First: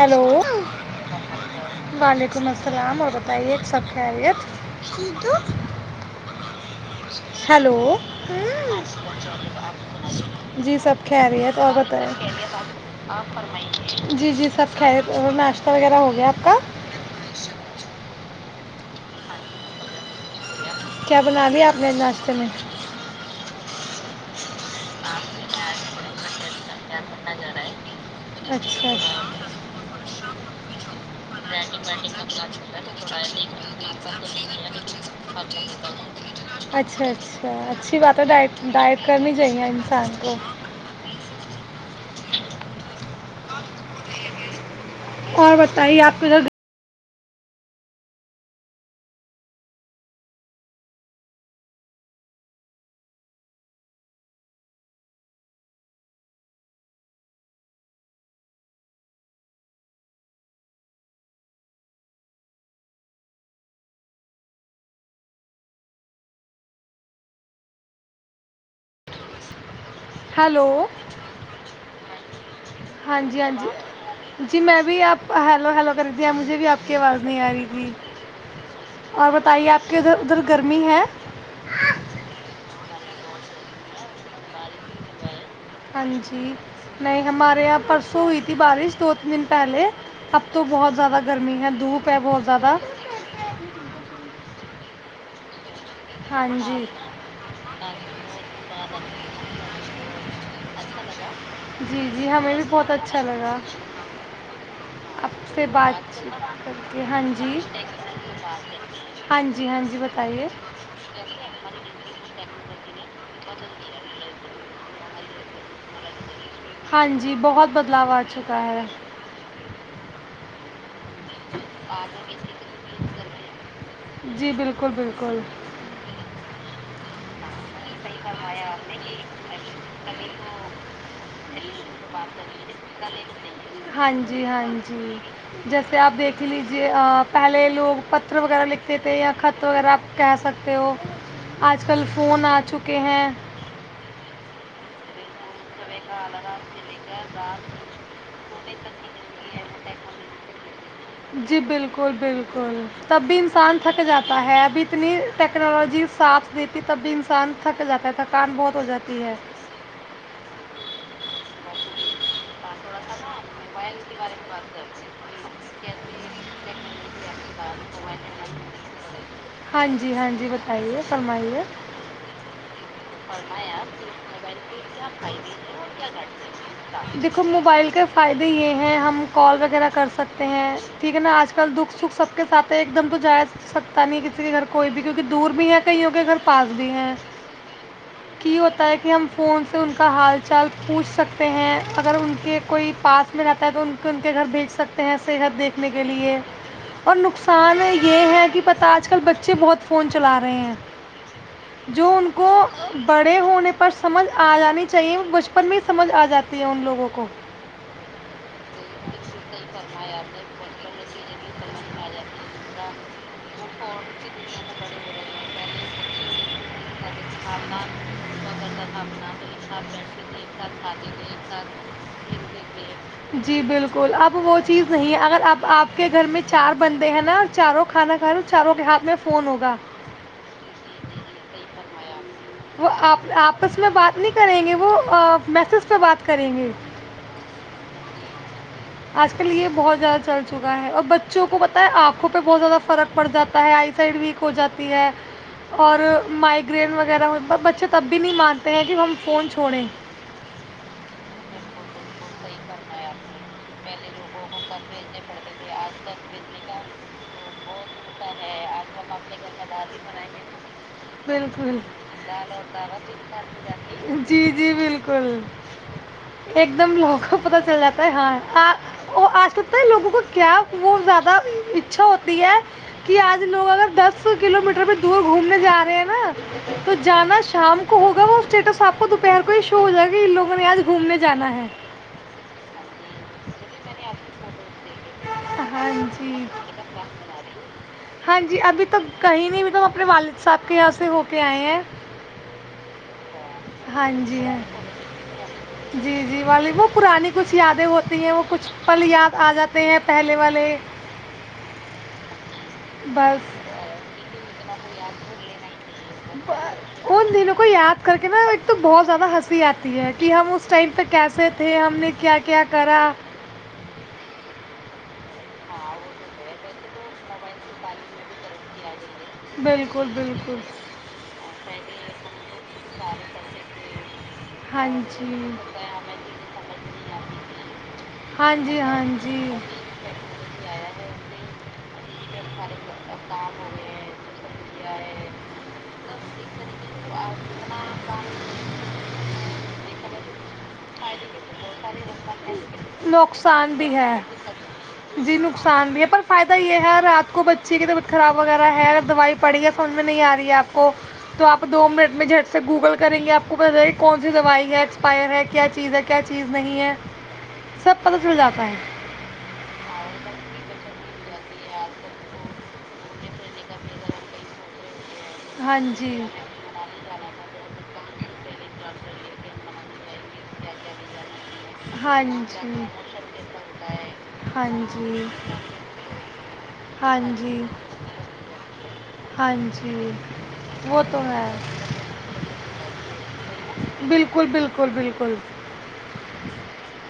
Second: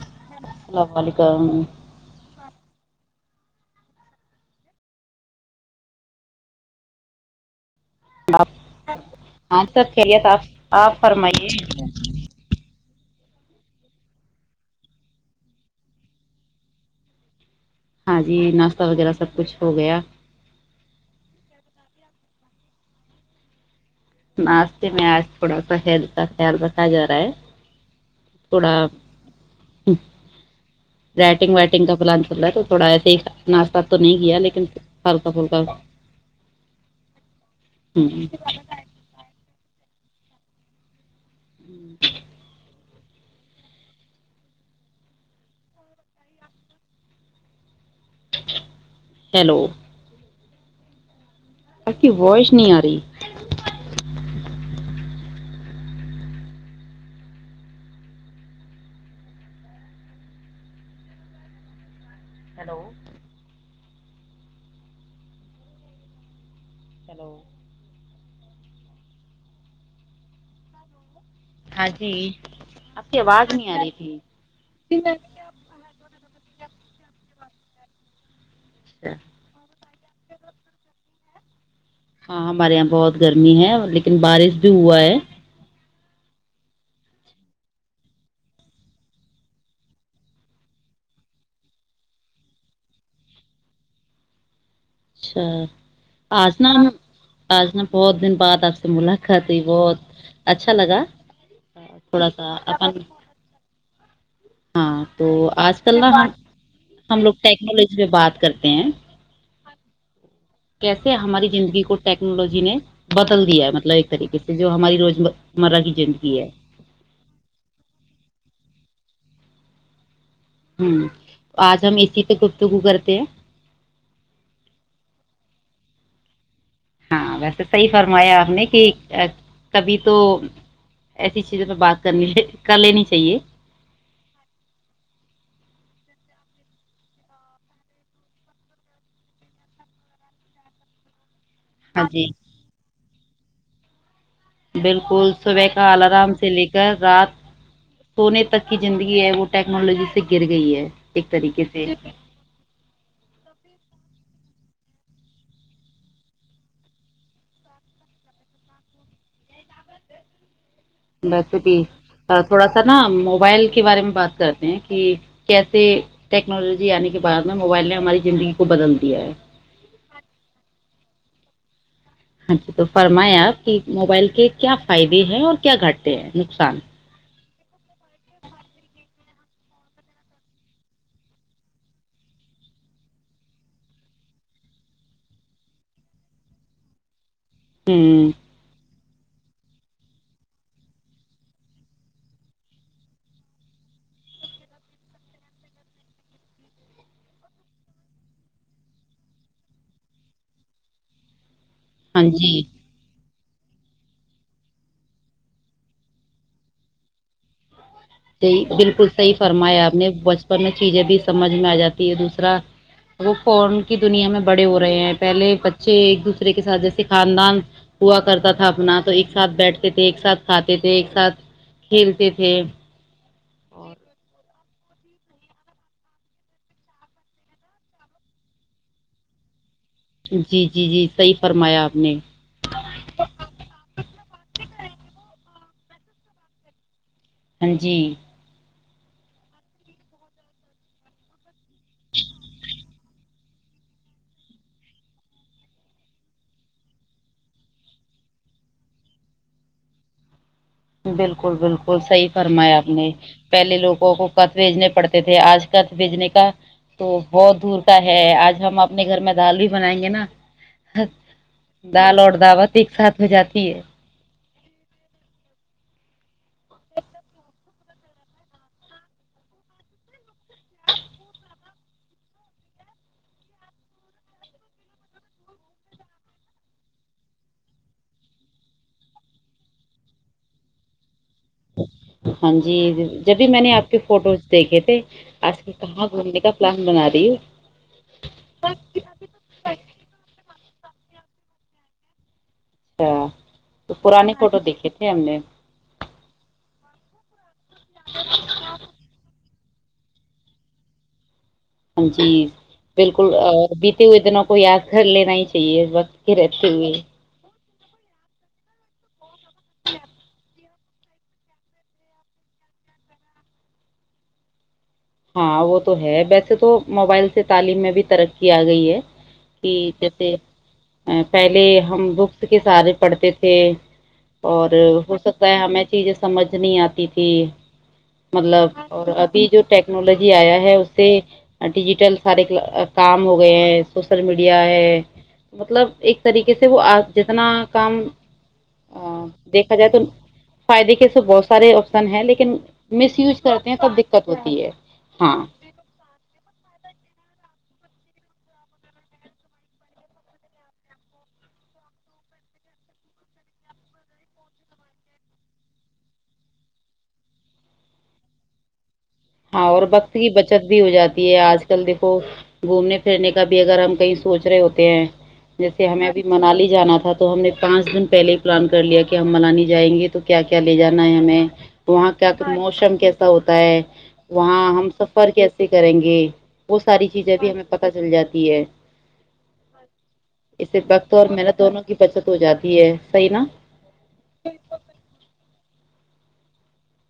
Hello السلام علیکم وعلیکم السلام و میں ایک سب خیریت ہیلو ہاں سب خریے آپ جی آپ سب فرمائیے ف جی جی سر [unintelligible] خیر ناشتہ وغیرہ ہو گیا آپ کا ہاں جی ناشتا وغیرہ سب کچھ ہو گیا کیا بنانی ہے آپنے ناشتے میں ناسی میں آس تھڑا سا ہےتا خیال رکھا جا رہا ہے تھوڑا اچھا رائٹنگ وائٹنگ کا پلان چل رہا ہے تو تھوڑا ایسے ہی ناشتہ تو نہیں کیا لیکن ہلکا پھلکا اچھا اچھا اچھی بات ہے ہوں، ڈ ڈائٹ کرنے کی جییا انسان کو [inaudible] اور بتائیے آپ ادھر ہیلو ت کی ووائش نہیں آ رہی ہیلو ہیلو ہلو ہاں جی آپ کی ہاں جی ہاں آواز جی نہیں آ رہی تھی جی میں بھی آپ ہیلو ہیلو کر د مجھے بھی آپ کی آواز نہیں آ رہی ہوں اچھا اور بتائیے آپ کے ادھر ادھر گرمی ہے ج ہاں ہمارے یہاں بہت گرمی ہے لیکن بارش بھی ہوا ہے ہاں جی نہیں ہمارے یہاں پرسوں ہوئی تھی بارش دو تین دن پہلے اب تو بہت زیادہ گرمی ہے دھوپ ہے بہت زیادہ اچھا ہاں آج ن جی آج ن بہت دن بعد آپ سے ملاقات ہوئی بہت اچھا لگا جی تھوڑا جی سا ہمیں بھی اپن بہت اچھا لگا ہاں تو آپ سے آج کل بات ن چیت کر کے ہم ہاں لوگ جی ٹیکنالوجی پ بات کرتے ہیں ہاں جی ہاں جی بتائیے کیسے ہماری زندگی کو ٹیکنالوجی نے بدل دیا ہے مطلب ایک طریقے سے جو ہماری روز مرا کی زندگی ہے ہاں جی بہت بدلاو آ چکا ہے ہوں آج ہم اسی پ گپتگو کرتے ہیں جی بالکل بالکل ہاں ویسے صحی تو ایسی چیزوں پہ بات کرنی کر لینی چاہیے ہاں جی ہاں جی جیسے آپ دیکھ دکھ لیجیے پہلے لوگ پتر وغیرہ لکھتے تھے یا خط وغیرہ آپ کہہ سکتے ہو آج کل ہاں جی فون آ چکا کہ بالکل صبح کا الارام سے لے کر رات سونے تک کی زندگی ہے وہ ٹیکنالوجی سے گر گئی ہے ایک جی طریقے سے بالکل بالکل تب بھی انسان تھک جاتا ہے ابھی اتنی ٹیکنالوجی ساتھ دیتی تب بھی انسان تھک جاتا ہے تھکان بہت ہو جاتی ہے ویسے کہ تھوڑا سا نا موبائل کے بارے میں بات کرتے ہیں کہ کیسے ٹیکنالوجی آنے کے بعد میں موبائل نے ہماری زندگی کو بدل دیا ہے ہاں جی ہاں جی بتائیے فرمائیے ہاں جی تو فرمائیں آپ کی موبائل کے کیا فائدے ہیں اور کیا گھاٹے ہیں نقصان تو موبائل کے فائدے یہ ہیں ہم کال وغیرہ کر سکتے ہیں ٹھیک ہے نا آج کل دکھ سکھ سب کے ساتھ ہے ایک دم تو جا سکتا نہیں کسی کے گھر کوئی بھی کیونکہ دور بھی ہیں کئیوں کے گھر پاس بھی ہیں ہوں کی ہوتا ہے کہ ہم فون سے ان کا حال چال پوچھ سکتے ہیں اگر ان کے کوئی پاس میں رہتا ہے تو ان کے ان کے گھر بھیج سکتے ہیں صحت دیکھنے کے لیے اور نقصان یہ ہے کہ پتہ آج کل بچے بہت فون چلا رہے ہیں جو ہاں ان کو جی بڑے ہونے پر سمجھ آ جانی چاہیے بچپن میں ہی سمجھ آ جاتی ہے ان لوگوں کو ی بالکل صحیح فرمایا آپ نے بچپن میں چیزیں بھی سمجھ میں آ جاتی ہے دوسرا وہ فون کی دنیا میں بڑے ہو رہے ہیں پہلے بچے ایک دوسرے کے ساتھ جیسے خاندان ہوا کرتا تھا اپنا تو ایک ساتھ بیٹھتے تھے ایک ساتھ کھاتے تھے ایک ساتھ کھیلتے تھے جی بالکل اب وہ چیز نہیں ہے اگر آپ آپ کے گھر میں چار بندے ہیں نا چاروں کھانا کھیںو چاروں کے ہاتھ میں فون ہوگا جی جی جی صحیح فرمایا آپ نے وہ آپ آپس میں بات نہیں کریں گے وہ میسج پہ بات کریں گے ہاں جی آج کل یہ بہت زیادہ چل چکا ہے اور بچوں کو پتہ ہے آنکھوں پہ بہت زیادہ فرق پڑ جاتا ہے آئی سائڈ ویک ہو جاتی ہے اور مائگرین وغیرہ بچے تب بھی نہیں مانتے ہیں کہ ہم فون چھوڑیں بالکل بالکل سحی فرما آپ نے پہے لووں کو کط بھیجنے پڑتے تھے آج بھیجنے کا تو بہت دور کا ہے آج ہم اپنے گھر میں دال بھی بنائیں گے نا بالکل دال اور دعوت ایک ساتھ ہو جاتی ہے جی جی بالکل ایک دم لوگوں کو پتہ چل جاتا ہے ہاں وہ آ سکتا ہے لوگوں کو کیا وہ زیادہ اچھا ہوتی ہے کہ آج لوگ اگر دس کلو میٹر پہ دور گھومنے جا رہے ہیں نا تو جانا شام کو ہوگا وہ اسٹیٹس آپ کو دوپہر کوشو ہو جائے گا ان لوگوں نے آج گھومنے جانا ہے ہاں جی جب بھی میں نے آپ کے فوٹوز دیکھے تھے آج کل ہاں کہاں جی گھومنے کا پلان بنا رہی ہو ہاں جی ابھی تو کہیں نہیں بھی تم اپنے والد صاحب کےیاسے ہو کے آئے ہیں اچھا تو ہاں پرانے جی ہے فوٹو دیکھے تھے ہم نے جی جی والی وہت پرانی کچھ یادیں ہوتی ہیں وہ کچھ پل یاد آ جاتی تے ہیں پہلے والے ہاں جی بالکل بس بیتے ہوئے دنوں کو یاد کر لینا ہی چاہیے اس وقت رتی ب- ان دنوں کو یاد کر کے نہا ایک تو بہت زیادہ ہ آتی ہے کہ ہم اس اسٹمت کیسے تھے ہم نے کیا کیا کرا ہاں وہ تو ہے ویسے تو موبائل سے تعلیم میں بھی ترقی آ گئی ہے کہ بالکل جیسے بالکل پہلے ہم بکس کے سارے پڑھتے تھے اور ہاں ہو جی سکتا ہے ہمیں چیزیں سمجھ نہیں آتی تھی ہاں مطلب جی ہاں اور جی ابھی جو ٹیکنالوجی آیا ہے اس سے ڈیجیٹل سارے کام ہو گئے ہیں سوشل میڈیا ہے مطلب ایک طریقے سے وہ جتنا کام دیکھا جائے تو فائدے کے بہت سارے آپشن ہیں لیکن مس یوز کرتے نقصان ہیں بھی تب ہے دقت ہوتی ہے جی ہاں نقصان بھی ہے پر فائدہ یہ ہے رات بچی کی طبیعت خراب وغیرہ ہے اگر دوائی پڑی ہے سج میں نہیں آ رہی ہے آپ کو تو آپ دو منٹ میں جھٹ سے گوگل کریں گے آپ کو پت چے گ کہ کون سی دوائی ہے ایکسپائر ہے کیا چیز ہے کیا چیز نہیں ہے سب پتہ چل جاتا ہے ہاں اور وقت کی بچت بھی ہو جاتی ہے آج کل دیکھو گھومنے پھرنے کا بھی اگر ہم کہیں سوچ رہے ہوتے ہیں ہاں جیسے ہمیں جی ابھی منالی جانا تھا تو ہم نے پانچ دن پہلے ہی پلان کر لیا کہ ہم منالی جائیں گے تو کیا کیا لے جانا ہے ہمیں وہاں ہاں کا جی موسم کیسا ہوتا ہے ہاں وہاں ہم جی سفر کیسے کریں گے ساری ہاں چیزیں بھی جی ہمیں پتہ چل جاتی ہے ہاں جی اس سے وہ وقت تو اور ہے محنت دونوں کی بچت ہو جاتی یہ صحیح نا بالکل بالکل بالکل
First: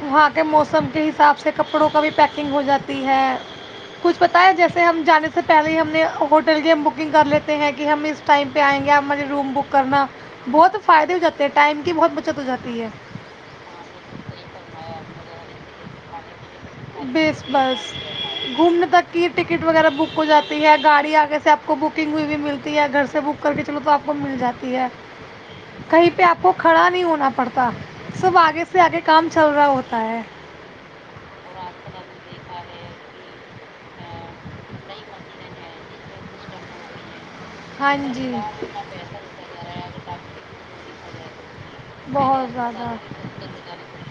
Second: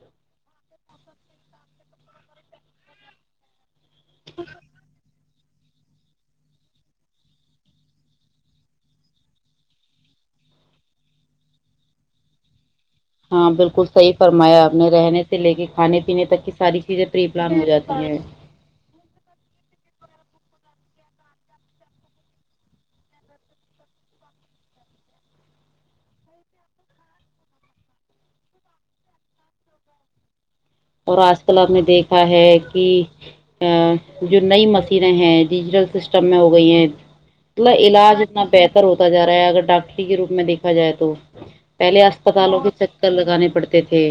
وہاں کے موسم کے حساب سے کپڑوں کا بھی پیکنگ ہو جاتی ہے کچھ پتا ہے جیسے ہم جانے سب سے پہلے ہی ہم نے ہوٹل کی ہم بکنگ کر لیتے ہیں کہ ہم ا اس ٹائم پہ آئیں گے ہمارے روم بک کرنا بہت فائدے ہو جاتے ہیں ٹائم کی بہت بچت ہو جاتی ہے ہاں بالکل صحیح فرمایا آپ نے رہنے سے لے کے کھانے پینے تک کسی بیس بس گھومنے تک کی ٹکٹ وغیرہ بک آپ کو جاتی ہے گاڑی آگے سے آپ کو بکنگ ہوئی ہوئی ملتی ہے گھر سے بک کر کے چلو تو آپ کو مل جاتی ہے کہیں پہ آپ کو کھڑا نہیں ہونا پڑتا سب آگے سے آگے کام چل رہا ہوتا ہے اور آج کل ہم نے دیکھا ہے کہ ا جو نئی مشینیں ہیں ڈیجیٹل سسٹم میں ہو گئی ہیں مط ہاں علاج جی اتنا بہتر ہوتا جا رہا ہے اگر ڈاکٹری کے روپ میں دیکھا جائے تو پہلے بہت اسپتالوں کے زیادہ چکر لگانے پڑتے تھے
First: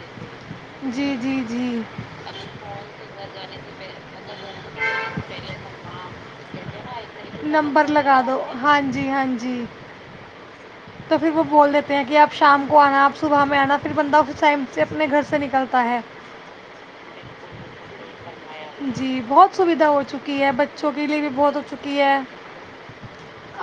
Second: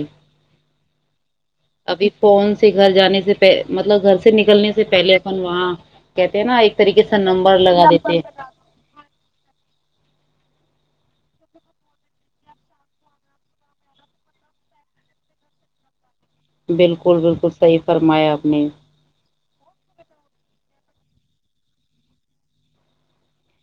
جی جی جی ابھی فون سے گھر جانے سے مطلب گھر سے نکلنے سے پہلے اپن وہاں کہتے ہیں نا ایک طریقے سےا نمبر لگا ر دیتے دو ہیں۔ ہاں جی ہاں جی تو پھر وہ بول دیتے ہیں کہ آپ شام کو آنا آپ صبح میں آنا پھر بندہ اس ٹائم سے اپنے گھر سے نکلتا ہے بالکل بالکل صحیح فرمایا نے جی بہت سویدھا ہو چکی ہے ب چوکیلی بھی بہت ہو چکی ہے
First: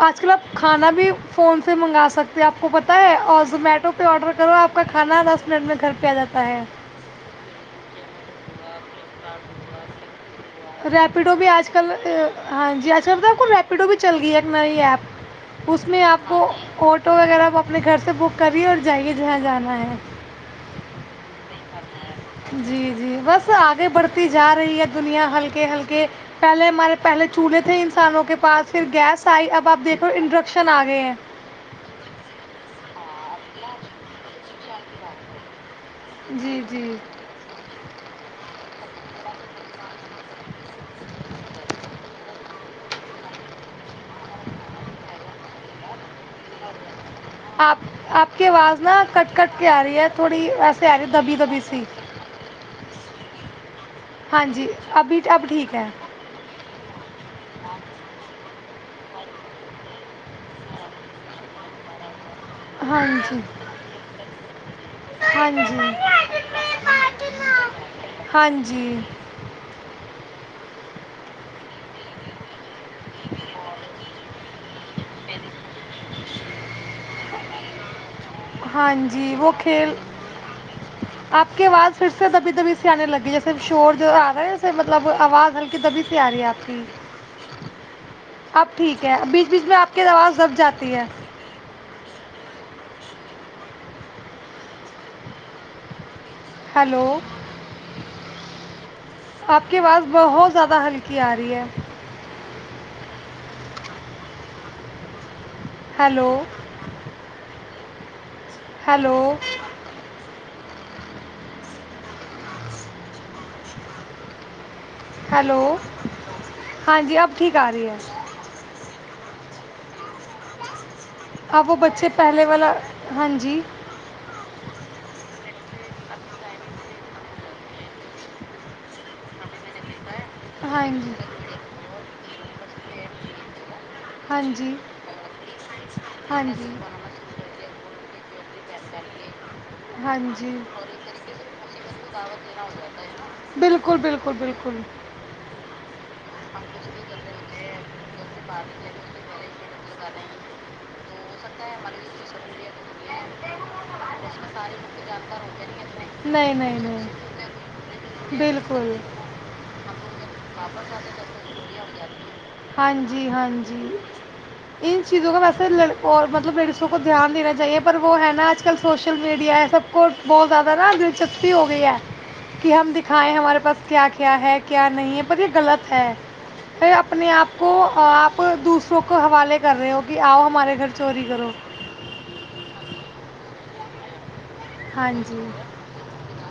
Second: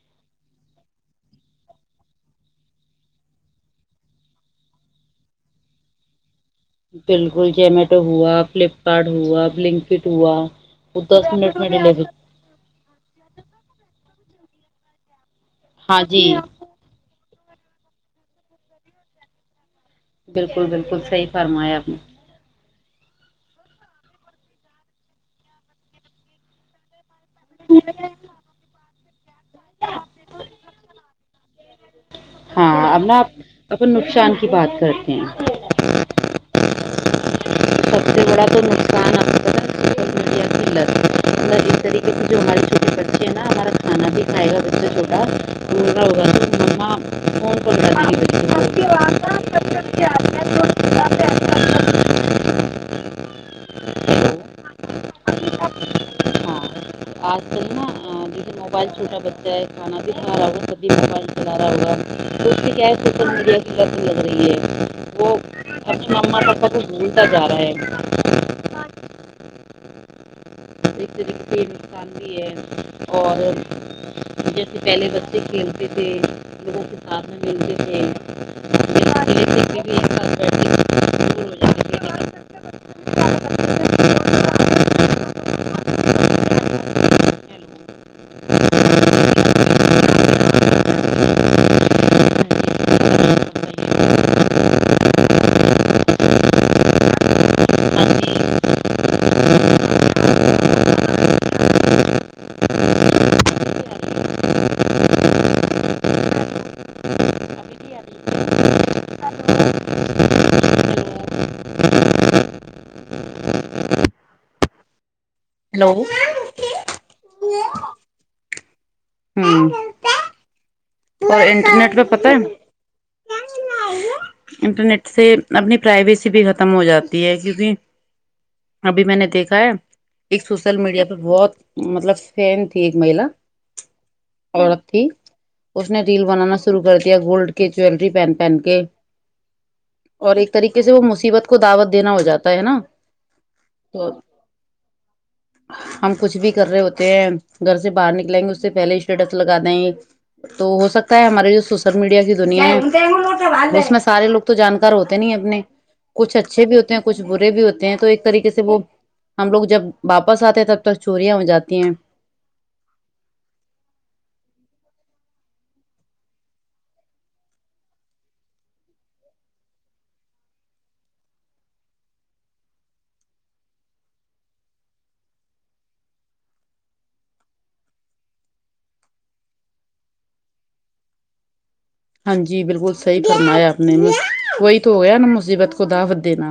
آج کل آپ کھانا بھی فون سے منگا سکتے آپ کو پتائے اور زومیٹو پہ آڈر کرو آپ کا کھانا دس منٹ میں گھر پہ آ جاتا ہے بالکل جومیٹو ہوا فلپکارٹ ہوا لنک فٹ ہوا وہ دس ریپیڈو بھی منٹ آج میں کل ڈلیوری ہاں جی آج کل ب کو ریپیڈو بھی چل گئی ہے مر آپ اس میں ہاں آپ جی کو آٹو وغیرہ بہت اپنے گھر سے بک کری ہے اور جائیے جہاں جانا ہے بالکل بالکل صحی فرمایاپنی جی جی بس آگے بڑھتی جا رہی ہے دنیا ہلکے ہلکے پہلے ہمارے پہلے چولہے تھے انسانوں کے پاس پھر گیس سائی اب آپ دیکھو انٹروڈکشن آ گئے ہیں ہاں اب نا آ اپن نقصان کی بات کرتے ہیں جی جی ہاں مطلب ایک طریقے سے جو ہمارے چھوٹے بچے ہیں نا ہمارا کھانا بھی کھائے گا بچہ چھوٹا بول رہا ہوگا کہ مما فون آپ پکڑا آپ کی آواز دیجیے نا کٹ کٹ کے آ رہی ہے تھوڑی بچے ویسے آ رہی دبی کو دبی سی ہیلو ہاں جی ابھی اب ٹھیک ہے ہاں آج کل نا آ، جیسے موبائل چھوٹا بچہ ہے کھانا بھی کھا ہوابھی موبائل چلا رہا ہوا تو اس کی کیا ہے ہاں سوشل جی میڈیا کی لی لگ رہی ہے وہ ہاں جی اپنے مما پاپا کو جھولتا جا رہا ہے ہاں جی ایک طریقے سے نقصان بھی ہے اور جیسے پہلے بچے کھیلتے تھے لوگوں کے ساتھ [inaudible] ہاں مل جی وہ ملے سکتے کھیل بھی ایک ساتھ بیٹھتے دور ہو آپ کی جاتے آواز تھے پھر سے دبی دبی سی آنے لگی ہے جیسے شور جو آ رہا ہے ویسے مطلب آواز ہلکی دبی سی آ رہی ہے آپ کی لیکن ہیلو اب ٹھیک ہے بیچ بیچ میں آپ کی آواز دب جاتی ہے ہاں جی، آپ کا کچھ بتائیے۔ ہیلو آپ کے اواز بہت زیادہ ہلکی آ رہی ہے hello hello hello hello hello ہاں جی اب ٹھیک آ رہی ہے اب وہ انٹرنیٹ پہ بچے پتہ ہے پہلے والا ہاں جی انٹرنیٹ سے اپنی پرائیویسی بھی ختم ہو جاتی ہے کیونکہ ابھی میں نے دیکھا ایک سوشل ہاں میڈیا جی پہ بہت مطلب فین تھی ایک مہیلا ہاں جی عورت تھی اس نے ریل ہاں بنانا جی شرو کر دیا گولڈ کے جیلری پہن پہن کے ہاں اور ایک جی طریقے سے وہ مصیبت کو دعوت دینا ہو جاتا ہے نا بالکل تو بالکل بالکل ہم کچھ بھی کر رہے ہوتے ہیں گھر سے باہر نکلیں گے اس سے پہلے اسٹیٹس لگا دیں گے تو ہو سکتا ہے ہمارے جو سوشل میڈیا کی دنیا ہے اس میں سارے لوگ جان کر ہوتے نہیں اپنے کچھ نہیں اچھے بھی نہیں ہوتے ہیں کچھ برے بھی ہوتے ہیں تو ایک نہیں طریقے سے وہ بالکل ہم لوگ جب واپس آتے ہیں تب تک چوریاں ہو جاتی ہیں ہاں جی ہاں جی ان چیزوں کو ویسے ل اور مطلب لڑیسوں کو دھیان دینا چاہیے پر وہ ہے نا آج کل سوشل میڈیا ہے سب کو بہت زیادہ نا دلچسپی ہو گئی ہے کہ ہم دکھائیں ہمارے پاس کیا کیا ہے کیا نہیں ہے پر یہ غلط ہے اپنے آپ کو آپ دوسروں کو حوالے کر رہے ہو کہ آؤ ہمارے گھر چوری کرو ہاں جی بالکل سی فرمایا آپ نے وہی تو ہو ہاں گیا نا جی مصیبت کو دعوت دینا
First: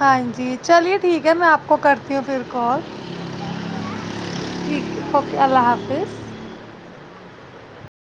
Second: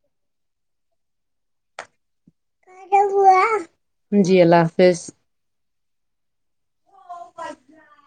ہاں جی چلیے ٹھیک ہے میں آپ کو کرتی ہوں پھر کال ٹھیک جی اللہ حافظ ہے اوکے اللہ حافظ [inaudible]